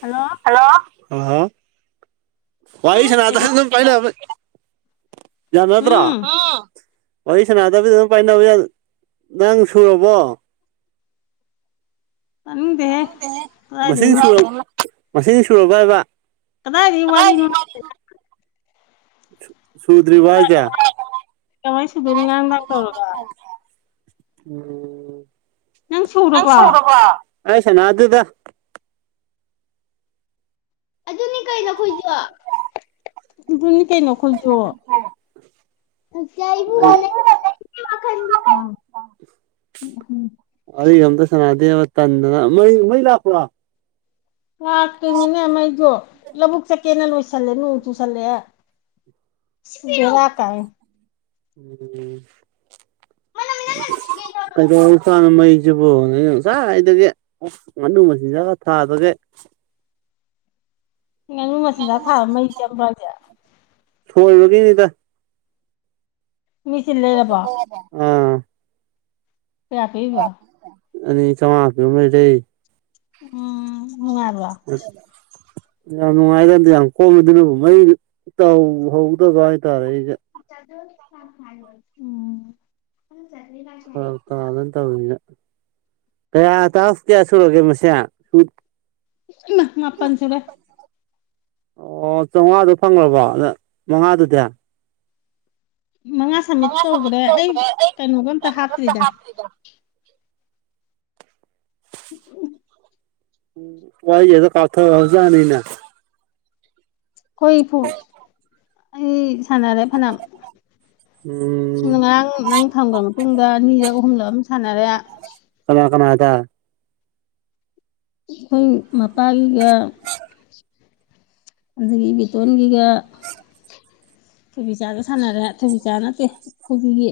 hello hello hello hello ꯋꯥꯔꯤ ꯀꯩꯗꯧ ꯁꯥꯅꯕꯗ [unintelligible] ꯌꯥꯅꯗ꯭ꯔꯥ ꯎꯝ ꯑꯥ ꯋꯥꯔꯤ ꯁꯥꯅꯥꯗꯕꯤꯗ ꯑꯗꯨꯝ ꯄꯥꯏꯅꯕꯌꯥ ꯅꯪ ꯁꯨꯔꯕꯣ ꯇꯥꯅꯤꯡꯗꯦꯍꯦ ꯃꯁꯤꯡ ꯀꯗꯥꯏꯗꯩꯅꯣ ꯁꯨꯔ ꯃꯁꯤꯡ ꯁꯨꯔꯕ ꯍꯥꯏꯕ ꯀꯗꯥꯢꯗꯩ ꯋꯥꯔꯤꯅꯣ ꯅ ꯁꯨ ꯁꯨꯗꯔꯤꯕꯣ ꯍꯥꯢꯖꯦ ꯀꯃꯥꯏ ꯁꯨꯗꯣꯏꯅꯣ ꯉꯔꯥꯡ ꯅꯨꯡꯗꯥꯡ ꯇꯧꯔꯒ ꯎ ꯅꯪ ꯁꯨꯔꯕꯣ ꯑꯩ ꯁꯥꯅꯗꯦꯗ ꯑꯗꯨꯅꯤ ꯀꯩꯅꯣ ꯑꯈꯣꯏꯖꯨ ꯑꯗꯨꯅꯤ ꯀꯩꯅꯣ ꯑꯈꯣꯏꯖꯨ ꯅꯥꯎꯆꯥ ꯏꯕꯨꯡꯉꯣ ꯅꯪ ꯋꯥꯈꯟꯗꯤ ꯂꯥꯡꯅꯣ ꯃꯤ ꯑꯍꯟꯅꯤ ꯋꯥꯔꯤꯒ ꯑꯝꯇ ꯁꯅꯥꯗꯦꯕ ꯇꯟꯗꯅ ꯃꯩ ꯃꯩ ꯂꯥꯛꯄ꯭ꯔꯣ ꯂꯥꯛꯇꯩꯅꯤꯅꯦ ꯃꯩꯖꯨ ꯂꯧꯕꯨꯛ ꯆꯠꯀꯦꯅ ꯂꯣꯏꯁꯜꯂꯦ ꯑꯗꯨ ꯅꯣꯡ ꯆꯨꯁꯜꯂꯛꯑꯦ [inaudible] ꯑꯁ ꯕꯦꯔꯥ ꯀꯥꯏꯌꯦ ꯀꯩꯗꯧꯔ ꯖꯥꯠꯅꯣ ꯃꯩꯁꯤꯕꯨꯅꯤ ꯉꯁꯥꯏꯗꯒꯤ ꯉꯥꯅꯨ ꯃꯆꯤꯟꯖꯥꯛꯀ ꯊꯥꯗꯒꯩ ꯉꯥꯅꯨ ꯃꯆꯤꯟꯖꯥꯛ ꯊꯥꯕ ꯃꯩ ꯆꯪꯕ꯭ꯔ ꯍꯥꯏꯖꯦ ꯁꯣꯏꯕꯒꯤꯅꯤꯗ ꯃꯤ ꯆꯤꯜ ꯂꯩꯔꯕꯣ ꯇꯥꯕ꯭ꯔ ꯎꯝ ꯀꯌꯥ ꯄꯤꯕ ꯑꯅꯤ ꯆꯧꯉꯥ ꯄꯤꯕ ꯂꯩ ꯎꯝ ꯅꯨꯡꯉꯥꯏꯕ꯭ꯔꯣ ꯌꯥꯝ ꯅꯨꯡꯉꯥꯏꯗ ꯌꯥꯝ ꯀꯣꯝꯉꯗꯅꯕꯨ ꯃꯩ ꯇꯧꯍꯧꯗꯕ ꯍꯥꯏ ꯇꯥꯔꯦꯕ ꯎꯝ [unintelligible] ꯀꯌꯥ ꯇꯥꯛꯁ ꯀꯌꯥ ꯁꯨꯔꯒꯦ ꯃꯁꯦꯡ ꯎ ꯃꯥꯄꯟ ꯁꯨꯔꯦ ꯑꯣ ꯆꯥꯎꯉꯥꯗꯣ ꯐꯪꯑꯕꯣ ꯅꯪ ꯃꯉꯥꯗꯨꯗꯤ ꯃꯉꯥ ꯁꯝꯃꯤꯠ ꯇꯧꯈ꯭ꯔꯦ ꯑꯩ ꯀꯩꯅꯣꯒ ꯑꯝꯇ ꯍꯥꯞꯇ꯭ꯔꯤꯗ [unintelligible] [unintelligible] ꯈꯣꯏ ꯐꯨ ꯑꯩ ꯁꯥꯟꯅꯔꯦ ꯐꯅꯥꯝ ꯎꯝ ꯁꯨꯝ ꯉꯔꯥꯡ ꯅꯪ ꯊꯝꯈ꯭ꯔ ꯃꯇꯨꯡꯗ ꯑꯅꯤꯔ ꯑꯍꯨꯝꯂ ꯑꯃ ꯁꯥꯟꯅꯔꯦ ꯀꯅꯥ ꯀꯅꯥꯗ ꯍꯨꯡ ꯃꯄꯥꯒꯤꯒ ꯑꯗꯒꯤ ꯕꯦꯇꯣꯟꯒꯤꯒ ꯊꯣꯏꯕꯤ ꯆꯥꯒ ꯁꯥꯟꯅꯔꯦ ꯊꯣꯏꯕꯤ ꯆꯥ ꯅꯠꯇꯦ ꯀꯣꯕꯤꯒꯤ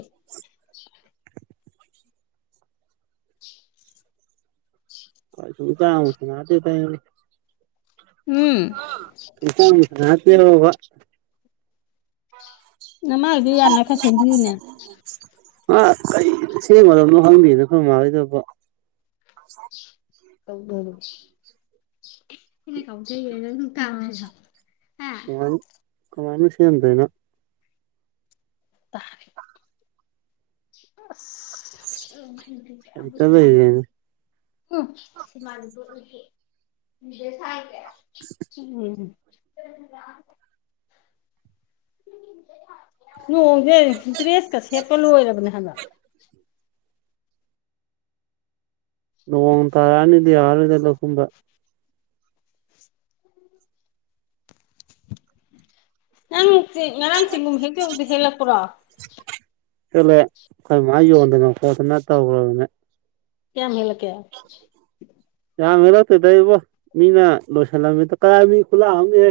[unintelligible] ꯎꯝ [unintelligible] ꯅꯃꯥꯏꯗꯨ ꯌꯥꯅ ꯈꯔ ꯁꯦꯝꯕꯤꯌꯨꯅꯦ [unintelligible] ꯑꯥ ꯀꯩ ꯁꯦꯝꯒꯗꯕꯅꯣ ꯈꯪꯗꯦꯗꯥ ꯈꯣꯏ ꯃꯒꯤꯗꯨꯕꯣ [unintelligible] ꯀꯃꯥꯏꯅ ꯀꯃꯥꯏꯅ ꯁꯦꯝꯗꯣꯏꯅꯣ ꯇꯥꯔꯦ ꯑꯁ ꯍꯩꯇ ꯂꯩꯔꯦꯅꯦ [unintelligible] [unintelligible] ꯎꯝ ꯅꯣꯡꯖꯦ ꯗ꯭ꯔꯦꯁꯀ ꯁꯦꯠꯄ ꯂꯣꯏꯔꯕꯅꯦ ꯍꯥꯏꯕ ꯅꯣꯡ ꯇꯥꯔꯛꯑꯅꯤꯗ ꯌꯥꯔꯔꯣꯏꯗ ꯂꯧ ꯀꯨꯝꯕ ꯅꯪ ꯉꯔꯥꯡ ꯆꯤꯡꯒꯨꯝ ꯍꯦꯛ ꯆꯠꯂꯨꯕꯗꯨ ꯍꯦꯜꯂꯛꯄ꯭ꯔꯣ ꯍꯦꯛꯂꯛꯑꯦ ꯑꯩꯈꯣꯏ ꯃꯥ ꯌꯣꯟꯗꯅ ꯈꯣꯠꯇꯅ ꯇꯧꯒ꯭ꯔꯕꯅꯦ ꯀꯌꯥꯝ ꯍꯦꯛꯂꯛ ꯀꯦ ꯌꯥꯝꯅ ꯍꯦꯛꯂꯛꯇꯦꯗ ꯏꯕꯣ ꯃꯤꯅ ꯂꯣꯏꯁꯤꯜꯂꯝꯃꯤꯗ ꯀꯗꯥꯥꯏ ꯃꯤ ꯈꯨꯌꯥꯝ ꯑꯃꯅꯦꯍꯦ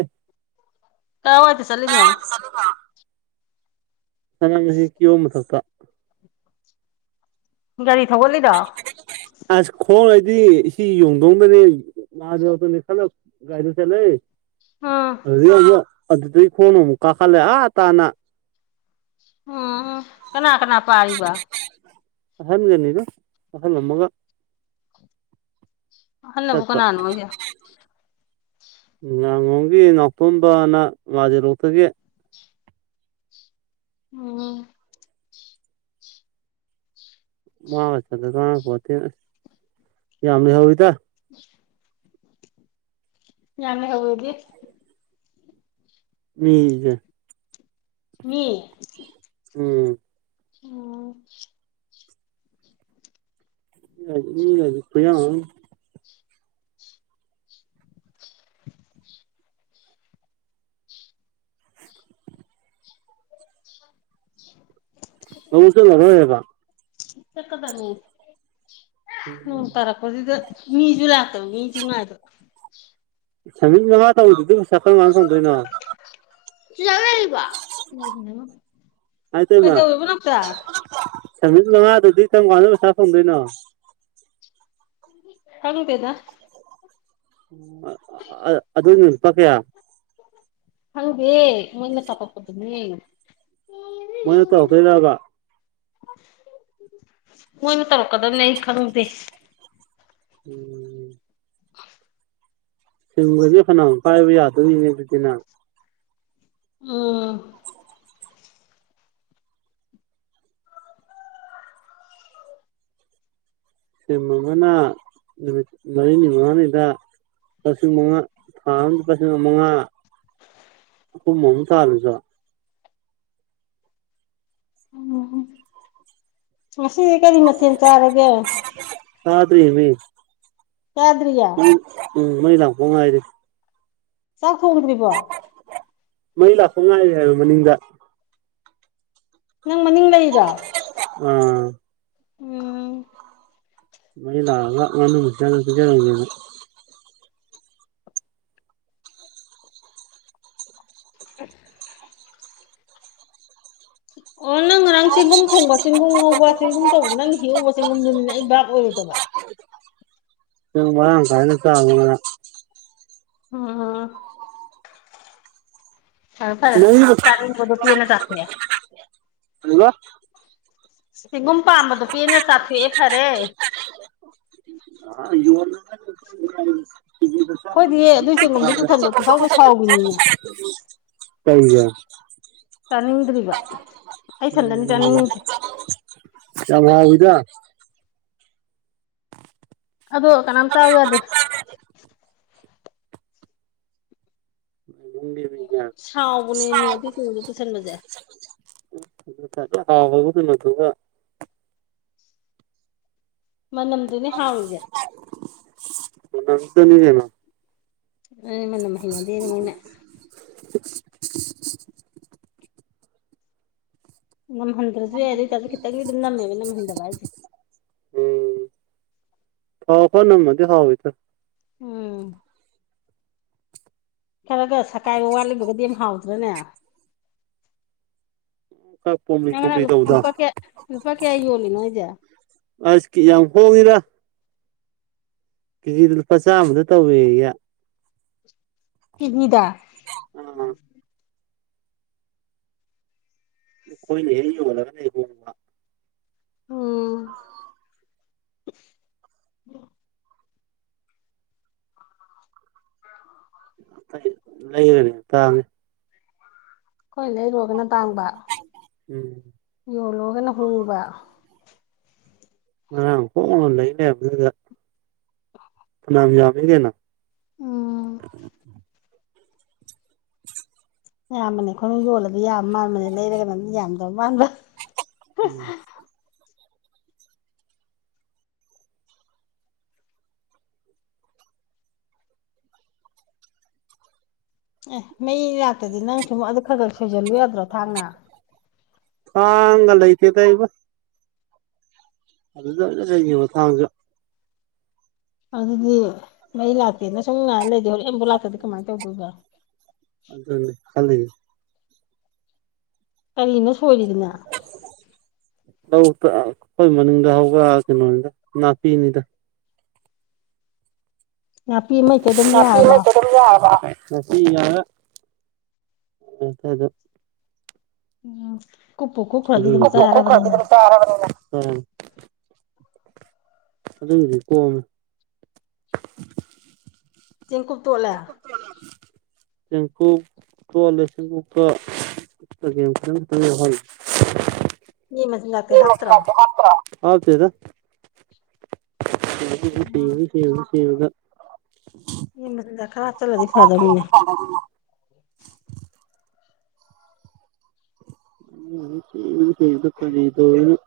ꯀꯥꯏ ꯋꯥꯏꯗ ꯆꯠꯂꯤꯅꯣ [unintelligible] ꯁꯅꯥꯃꯍꯤ ꯀꯤꯍꯣꯝ ꯃꯊꯛꯇ ꯒꯥꯔꯤ ꯊꯧꯒꯠꯂꯤꯔꯣ ꯑꯁ ꯈꯣꯡꯅꯗꯤ [unintelligible] ꯃꯥꯗꯣ ꯑꯩꯈꯣꯏ ꯅꯤ ꯄꯨꯂꯞ ꯒꯥꯔꯤꯗ ꯆꯠꯂꯦ ꯎꯝ ꯑꯗꯨꯗꯩ ꯑꯃꯨꯛ ꯑꯗꯨꯗꯩ ꯈꯣꯡꯅ ꯑꯃꯨꯛ ꯀꯥꯈꯠꯂꯦ ꯑꯥ ꯇꯥꯅ ꯎꯝ ꯎꯝ ꯀꯅꯥ ꯀꯅꯥ ꯄꯥꯔꯤꯕ ꯑꯍꯟꯒꯅꯤꯗ ꯑꯍꯟ ꯑꯃꯒ ꯑꯍꯜꯂꯕꯨ ꯆꯠꯄ ꯀꯅꯥꯅꯣ ꯍꯥꯏꯁꯦ ꯉꯥꯉꯣꯝꯒꯤ ꯅꯥꯎꯇꯣꯝꯕꯅ ꯉꯖꯦꯔꯣꯛꯇꯒꯤ ꯎꯝ ꯃꯒꯥ ꯆꯠꯂꯦ ꯀꯥꯟꯅ ꯄꯣꯟꯇꯦꯅ ꯌꯥꯝ ꯂꯩꯍꯧꯋꯤꯗꯥ [inaudible] ꯌꯥꯝ ꯂꯩꯍꯧꯑꯦꯗꯤ ꯃꯤꯁꯦ ꯃꯤ ꯎꯝ ꯑꯣ ꯃꯤꯒꯗꯤ ꯈꯨꯌꯥꯝ ꯑꯃ ꯂꯧꯕꯨꯛ ꯆꯠꯂꯔꯣꯢꯕ ꯆꯠꯀꯗꯕꯅꯤ ꯅꯣꯡ ꯇꯥꯔꯛ ꯄꯗꯨꯗ ꯃꯤꯁꯨ ꯂꯥꯛꯇꯕ ꯃꯤꯁꯨ ꯉꯥꯏꯕ ꯁꯃꯤꯠ ꯃꯉꯥ ꯇꯧꯕꯗꯨꯗꯤ ꯄꯩꯁꯥ ꯀꯔꯝꯒꯥꯟꯗ ꯊꯣꯡꯗꯣꯏꯅꯣ [unintelligible] ꯍꯥꯏꯇꯩꯃ ꯀꯩꯗꯧꯔꯤꯕ ꯅꯥꯎꯆꯥ ꯁꯃꯤꯠ ꯃꯉꯥꯗꯨꯗꯤ ꯀꯔꯝ ꯀꯥꯟꯗ ꯄꯩꯁꯥ ꯐꯪꯗꯣꯏꯅꯣ ꯈꯪꯗꯦꯗꯥ ꯑꯗꯨꯅ ꯂꯨꯄꯥ ꯀꯌꯥ ꯈꯪꯗꯦ ꯃꯣꯢꯅꯦ ꯀꯥꯞꯄꯥꯛꯄꯗꯨꯅꯦ ꯃꯣꯏꯅ ꯇꯧꯔꯛꯇꯣꯢꯔꯕ ꯃꯣꯏꯅ ꯇꯧꯔꯛꯀꯗꯝꯅꯦ ꯑꯩ ꯈꯪꯗꯦ ꯎꯝ [unintelligible] ꯐꯅꯌꯥꯝ ꯄꯥꯏꯕ ꯌꯥꯗꯧꯔꯤꯅꯦ ꯑꯗꯨꯗꯤ ꯅꯪ ꯑꯝ ꯁꯤꯝ ꯑꯃꯅ ꯅꯨꯃꯤꯠ ꯃꯔꯤꯅꯤ ꯃꯉꯥꯅꯤꯗ ꯂꯨꯄꯥ ꯂꯤꯁꯤꯡ ꯃꯉꯥ ꯊꯥ ꯑꯃꯗ ꯂꯨꯄꯥ ꯂꯤꯁꯤꯡ ꯃꯉꯥ ꯑꯍꯨꯝ ꯑꯍꯨꯝ ꯇꯥꯜꯂꯁꯨ ꯎꯝꯍꯨꯝ ꯉꯁꯤꯗꯤ ꯀꯔꯤ ꯃꯊꯦꯟ ꯆꯥꯔꯒꯦ ꯆꯥꯗ꯭ꯔꯤ ꯃꯤ ꯆꯥꯗ꯭ꯔꯤꯌꯦ ꯎꯝ ꯃꯩ ꯂꯥꯛꯄꯥꯎ ꯉꯥꯏꯔꯤ ꯆꯥꯛ ꯊꯣꯡꯗ꯭ꯔꯤꯕꯣ ꯃꯩ ꯂꯥꯛꯄ ꯉꯥꯏꯔꯤ ꯍꯥꯏꯕ ꯃꯅꯤꯡꯗ ꯅꯪ ꯃꯅꯤꯡ ꯂꯩꯔꯣ ꯑꯥ ꯎꯝ ꯃꯤ ꯂꯥꯛꯑꯒ ꯉꯥꯅꯨ ꯃꯆꯤꯟꯖꯥꯛ ꯑꯝ ꯄꯤꯖꯔꯝꯒꯤꯒꯦ [inaudible] ꯑꯣ ꯅꯪ ꯉꯔꯥꯡ ꯆꯦꯡꯒꯨꯝ ꯊꯣꯡꯕ ꯆꯦꯡꯒꯨꯝ ꯉꯧꯕ ꯆꯦꯡꯒꯨꯝ ꯇꯧꯕꯗꯨ ꯅꯪ ꯍꯦꯛꯎꯕ ꯆꯦꯡꯒꯨꯝꯗꯨꯅꯤꯅꯦ ꯑꯩ ꯚꯥꯞ ꯑꯣꯏꯔꯨꯗꯕ ꯅꯪ ꯃꯔꯥꯡ ꯀꯥꯢꯅ ꯆꯥꯕꯌꯨ ꯉꯔꯥꯡ ꯎꯝ ꯐꯔꯦ ꯐꯔꯦ ꯅꯪꯒꯤ ꯄꯩꯁꯥ ꯇꯥꯠꯅꯤꯡꯕꯗꯣ ꯄꯦꯟꯅ ꯆꯥꯊꯣꯛꯑꯦ ꯀꯔꯤꯕ ꯆꯦꯡꯒꯨꯝ ꯄꯥꯝꯕꯗꯣ ꯄꯦꯟꯅ ꯆꯥꯊꯣꯛꯑꯦ ꯐꯔꯦ ꯑꯥ ꯌꯣꯟꯅꯕꯅꯤ [unintelligible] ꯑꯩꯈꯣꯏꯗꯤ ꯑꯗꯨꯏ ꯆꯦꯡꯒꯨꯝꯗꯣ ꯄꯨꯁꯟꯕ ꯄꯨꯡꯁꯥꯎꯗ ꯁꯥꯎꯈꯤꯅꯤꯅꯦ [unintelligible] ꯄꯩꯕꯅꯦ ꯇꯥꯅꯤꯡꯗ꯭ꯔꯤꯕ ꯎꯝ ꯌꯥꯝ ꯉꯥꯡꯉꯤꯗ ꯑꯗꯣ ꯀꯅꯥꯝ ꯆꯥꯎ ꯌꯥꯗꯦ ꯏꯃꯨꯡꯒꯤ ꯃꯤꯅ ꯁꯥꯎꯕꯅꯦ ꯃꯤ ꯑꯗꯨꯏ ꯁꯤꯡꯗꯣ ꯄꯨꯁꯟꯕꯖꯦ [unintelligible] ꯇꯨꯒ ꯃꯅꯝꯗꯨꯅꯦ ꯍꯥꯎꯔꯤꯖꯦ [unintelligible] ꯅꯦꯃꯥ ꯑꯩ ꯃꯅꯝ ꯍꯩꯩꯅꯗꯦꯅ ꯃꯣꯏꯅ ꯅꯝꯍꯟꯗ꯭ꯔꯖꯨ ꯌꯥꯏ ꯑꯗꯨ ꯑꯣꯏꯇꯥꯥꯔꯖꯨ ꯈꯤꯇꯪꯗꯤ ꯑꯗꯨꯝ ꯅꯝꯃꯦꯕ ꯅꯝꯍꯟꯗꯕ ꯍꯥꯏꯖꯦ ꯎꯝ ꯊꯥꯎ ꯈꯔ ꯅꯝꯃꯗꯤ ꯍꯥꯎꯋꯤꯗ ꯎꯝ ꯈꯔ ꯒ ꯁꯥꯠꯀꯥꯏꯕ ꯋꯥꯠꯂꯒꯕꯨꯗꯤ ꯑꯌꯨꯝ ꯍꯥꯎꯇ꯭ꯔꯥꯅꯦ ꯈꯔ ꯄꯣꯝꯂꯤ ꯅꯪ ꯉꯔꯥꯡ ꯄꯣꯝꯂꯤ ꯂꯨꯞ ꯇꯧꯕꯗꯣ ꯂꯨꯄꯥ ꯀꯌꯥ ꯂꯨꯄꯥ ꯀꯌꯥ ꯌꯣꯜꯂꯤꯅꯣ ꯍꯥꯏꯖꯦ ꯑꯁ ꯀ꯭ꯌꯥꯝ ꯍꯣꯡꯉꯤꯗꯥ ꯀꯦꯖꯤꯗ ꯂꯨꯄꯥ ꯆꯥꯝꯃꯗ ꯇꯧꯋꯦꯌꯦ ꯄꯤꯛꯅꯤꯗꯥ ꯑꯈꯣꯏꯅ ꯍꯦꯛ ꯌꯣꯜꯂꯒꯅ ꯍꯦꯛ ꯍꯣꯡꯉꯤ ꯑꯥ ꯑꯈꯣꯏꯅ ꯂꯩꯔꯅꯦ ꯇꯥꯡꯉꯦ ꯑꯩꯈꯣꯏꯅ ꯂꯩꯔꯨꯔꯒꯅ ꯇꯥꯡꯕ ꯎꯝ ꯌꯣꯜꯂꯨꯔꯒꯅ ꯍꯣꯡꯕ ꯉꯔꯥꯡ ꯍꯣꯡꯉ ꯂꯩ ꯂꯩꯔꯝꯕꯗꯨꯗ ꯐꯅꯥꯝ ꯌꯥꯝꯃꯤꯅꯦ ꯅꯪ ꯎꯝ ꯌꯥꯝꯕꯅꯦ ꯑꯩꯈꯣꯏꯅ ꯌꯣꯜꯂꯗꯤ ꯌꯥꯝ ꯃꯥꯟꯕꯅꯦ ꯂꯩꯔꯒꯅ ꯌꯥꯝꯗꯕ ꯃꯥꯟꯕ ꯎꯝ ꯑꯦ ꯃꯩ ꯂꯥꯛꯇꯗꯤ ꯅꯪ ꯁꯨꯝ ꯑꯗꯨ ꯈꯥꯒꯥ ꯁꯣꯏꯖꯜꯂꯨ ꯌꯥꯗ꯭ꯔꯣ ꯊꯥꯡꯅ ꯀꯥꯡꯒ ꯂꯩꯇꯦꯗ ꯏꯈꯣꯏ ꯑꯗꯨꯗ ꯂꯩꯅꯤꯕ ꯊꯥꯡꯁꯨ ꯑꯗꯨꯗꯤ ꯃꯩ ꯂꯥꯛꯇꯦꯅ ꯁꯨꯝ ꯉꯥꯏ ꯂꯩꯗꯦ ꯍꯣꯔꯦꯟꯕꯨ ꯂꯥꯛꯇꯗꯤ ꯀꯃꯥꯏꯅ ꯇꯧꯗꯣꯏꯕ ꯑꯗꯨꯅꯦ ꯈꯜꯂꯤꯖꯤ ꯀꯔꯤꯅꯣ ꯁꯣꯏꯔꯤꯗꯨꯅ [unintelligible] ꯑꯩꯈꯣꯏ ꯃꯅꯤꯡꯗ ꯍꯧꯕ ꯀꯩꯅꯣꯅꯤꯗ ꯅꯥꯄꯤꯅꯤꯗ ꯅꯥꯄꯤ ꯑꯃꯍꯦꯛꯇ ꯑꯗꯨꯝ ꯅꯥꯄꯤ ꯌꯥꯔꯕꯣ ꯅꯠꯇꯕ ꯌꯥꯔ [unintelligible] ꯅꯨꯄꯤꯅ ꯗꯣꯛꯇꯔꯗ ꯎꯝ ꯀꯨꯄꯨ ꯀꯨꯞꯈ꯭ꯔꯗꯤ ꯑꯗꯨꯝ ꯑꯗꯨꯒꯤꯗꯤ ꯆꯥꯔꯕꯅꯤꯅ ꯑꯗꯨꯏꯗꯤ ꯀꯣꯝꯃꯦ ꯆꯤꯡꯀꯨꯞ ꯇꯣꯠꯂꯦ ꯆꯦꯡꯀꯨꯞ ꯀꯣꯂ ꯆꯦꯡꯀꯨꯞꯇ ꯆꯒꯦꯝ ꯈꯔꯝꯇꯪ ꯌꯥꯎꯍꯜꯂꯦ ꯌꯦꯟ ꯃꯆꯤꯟꯖꯥꯛ ꯇꯤ ꯍꯥꯞꯇ꯭ꯔꯣ ꯍꯥꯞꯇ꯭ꯔꯣ ꯍꯥꯞꯇꯦꯗ [unintelligible] ꯌꯦꯟ ꯃꯆꯤꯟꯖꯥꯛ ꯈꯔ ꯍꯥꯞꯆꯜꯂꯗꯤ ꯐꯥꯗꯝꯅꯤꯅꯦ [unintelligible] [unintelligible]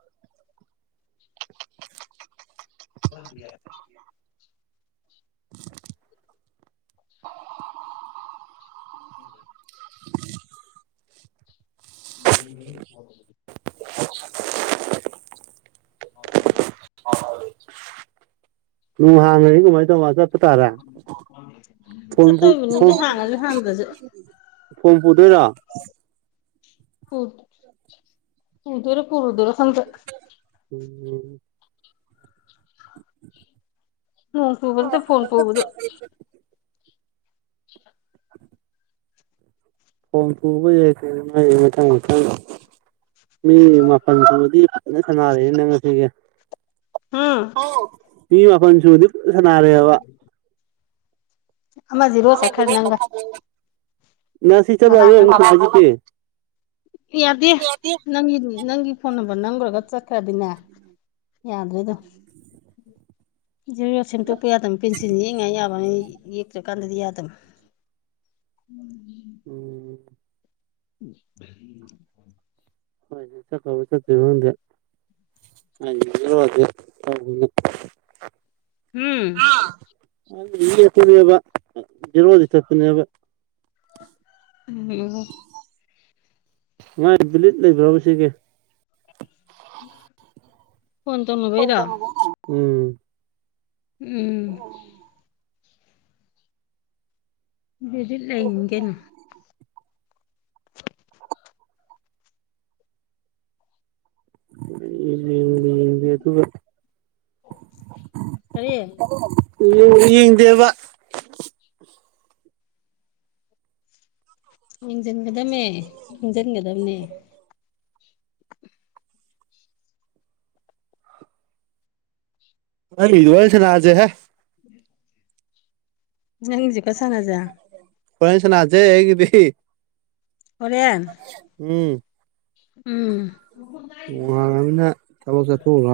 [unintelligible] ꯈꯔꯕꯨꯗꯤ ꯌꯥꯏ [inaudible] [unintelligible] [inaudible] ꯌꯦꯡꯕꯅꯤ [unintelligible] [unintelligible] ꯍꯣꯢ ꯍꯣꯢ [unintelligible] ꯍꯣꯢ ꯍꯣꯢ ꯉꯍꯥꯟ ꯂꯣꯏꯔꯗꯤ ꯀꯃꯥꯏ ꯇꯧ ꯋꯥꯆꯞ ꯄꯨꯡ ꯀꯌꯥꯗꯥ ꯆꯠꯇꯣꯏꯕꯅꯤꯅꯦ ꯍꯥꯡꯉꯁꯨ ꯍꯥꯡꯗ꯭ꯔꯁꯨ [unintelligible] ꯐꯣꯟ ꯄꯨꯗꯣꯏꯔꯣ ꯄꯨ ꯄꯨꯗꯣꯢꯔ ꯄꯨꯔꯣꯢꯗꯨꯔ ꯈꯪꯗꯦ ꯎꯝ ꯂꯥꯛꯈ꯭ꯔꯕꯖꯤꯗ ꯐꯣꯟ ꯄꯨꯕꯗꯨ ꯐꯣꯟ ꯄꯨꯕ ꯌꯥꯏ ꯀꯩꯅꯣ [unintelligible] ꯃꯊꯪ ꯃꯊꯪ ꯃꯤ ꯃꯥꯄꯜ ꯁꯨꯔꯗꯤ ꯐꯖꯅ ꯁꯥꯟꯅꯔꯦ ꯅꯪ ꯉꯁꯤꯒꯤ ꯎꯝ [unintelligible] ꯃꯤ ꯃꯥꯄꯟ ꯁꯨꯔꯗꯤ ꯐꯖꯅ ꯁꯥꯅꯔꯦꯕ ꯑꯃ ꯖꯤꯔꯣ ꯆꯠꯈ꯭ꯔꯦ ꯅꯪꯒ [unintelligible] ꯉꯁꯤ ꯊꯕꯛ ꯉꯔꯥꯡ ꯅꯪꯅ [unintelligible] ꯌꯥꯗꯦ ꯅꯪꯒꯤ ꯅꯪꯒꯤ ꯐꯣꯟ ꯅꯝꯕꯔ ꯅꯝꯒ꯭ꯔꯒ ꯆꯠꯇ꯭ꯔꯗꯤꯅꯦ ꯌꯥꯗꯦꯗ [unintelligible] ꯁꯦꯝꯗꯣꯛꯄ ꯌꯥꯗꯝ ꯄꯦꯟꯁꯤꯜ ꯌꯦꯛꯏꯉꯥꯏ ꯌꯥꯕꯋꯥꯟ ꯌꯦꯛꯇ꯭ꯔꯀꯥꯟꯗꯗꯤ ꯌꯥꯗꯝ ꯎꯝ ꯎꯝ ꯎꯝ [unintelligible] ꯍꯣꯏꯅꯦ ꯆꯠꯈ꯭ꯔꯕ ꯆꯠꯇ꯭ꯔꯤꯕ ꯈꯪꯗꯦ ꯈꯪꯗꯦꯗ [unintelligible] ꯇꯧꯒꯅꯨ ꯍꯝ ꯑꯩꯅꯥ ꯌꯦꯛꯄꯅꯦꯕ ꯖꯦꯔꯣꯗꯤ ꯆꯠꯄꯅꯦꯕ ꯎꯝ ꯉꯥꯏ ꯕꯤꯂꯤꯠ ꯂꯩꯕ꯭ꯔꯕ ꯁꯤꯒꯦ [inaudible] [inaudible] ꯐꯣꯟ ꯇꯧꯅꯕꯩꯔꯣ ꯎꯝ ꯎꯝ ꯗꯤꯖꯤꯠ ꯂꯩꯅꯤ ꯀꯩꯅꯣ ꯃꯨꯟꯅ ꯌꯦꯡꯕꯨ ꯌꯦꯡꯉꯨꯗꯦ ꯑꯗꯨꯒ ꯀꯔꯤ ꯌꯦꯡꯕꯨ ꯌꯦꯡꯗꯦꯕ ꯌꯦꯡꯖꯟꯒꯗꯝꯅꯦ ꯈꯪꯖꯤꯟꯒꯗꯝꯅꯦ ꯑꯩꯒꯤꯗꯣ ꯍꯣꯔꯦꯟ ꯁꯥꯟꯅꯖꯦꯍꯦ ꯅꯪꯒꯤꯖꯨ ꯈꯔꯥ ꯁꯥꯟꯅꯖꯦ ꯍꯣꯔꯦꯟ ꯁꯥ ꯑꯩꯒꯤꯗꯤ ꯍꯣꯔꯦꯟ ꯎꯝ ꯎꯝ ꯋꯥꯡꯕꯅꯤꯅ ꯊꯕꯛ ꯆꯠꯊꯣꯛꯎꯔꯣ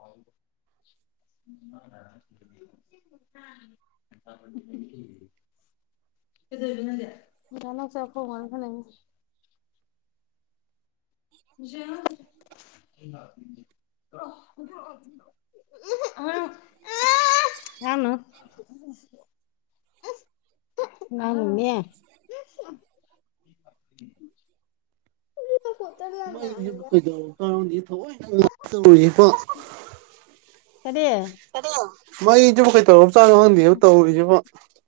[unintelligible] [inaudible] ꯀꯩꯗꯧꯔꯤꯕ ꯅꯪꯗꯤ ꯅꯪ ꯆꯪꯉꯛꯄꯒ ꯋꯥ ꯉꯡꯁꯤꯜꯂꯛꯏꯅꯣ ꯆꯦꯔꯪꯗꯣ ꯑꯩ ꯂꯥꯛꯇꯣꯢꯅꯦ ꯄꯨꯔꯛꯑꯣ ꯄꯨꯊꯣꯔꯛꯑꯣ ꯑꯉꯥꯡ ꯂꯥꯡꯅꯣ ꯉꯥꯡꯅꯨꯅꯦ ꯃꯩꯁꯤꯕꯨ ꯀꯩꯗꯧ ꯀꯥꯡꯒꯤ ꯊꯑꯣꯏꯅ ꯉꯥꯛ ꯇꯧꯔꯤꯁꯤꯕꯨ ꯑꯦ ꯑꯗꯣ ꯃꯩꯁꯤꯕꯨ ꯀꯩꯗꯧꯔ ꯆꯥꯠꯅꯣ ꯀꯪꯗꯦꯕꯣ ꯇꯧꯔꯤꯁꯤꯕꯨ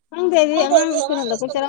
ꯈꯪꯗꯦ ꯑꯩꯗꯤ ꯑꯉꯥꯡ ꯊꯥꯗꯣꯢꯅꯦ ꯁ꯭ꯀꯨꯜ ꯑꯉꯥꯡꯒꯤ ꯍꯜꯂꯛꯄꯩ ꯆꯔꯥ ꯁ꯭ꯀꯨꯜꯒꯤ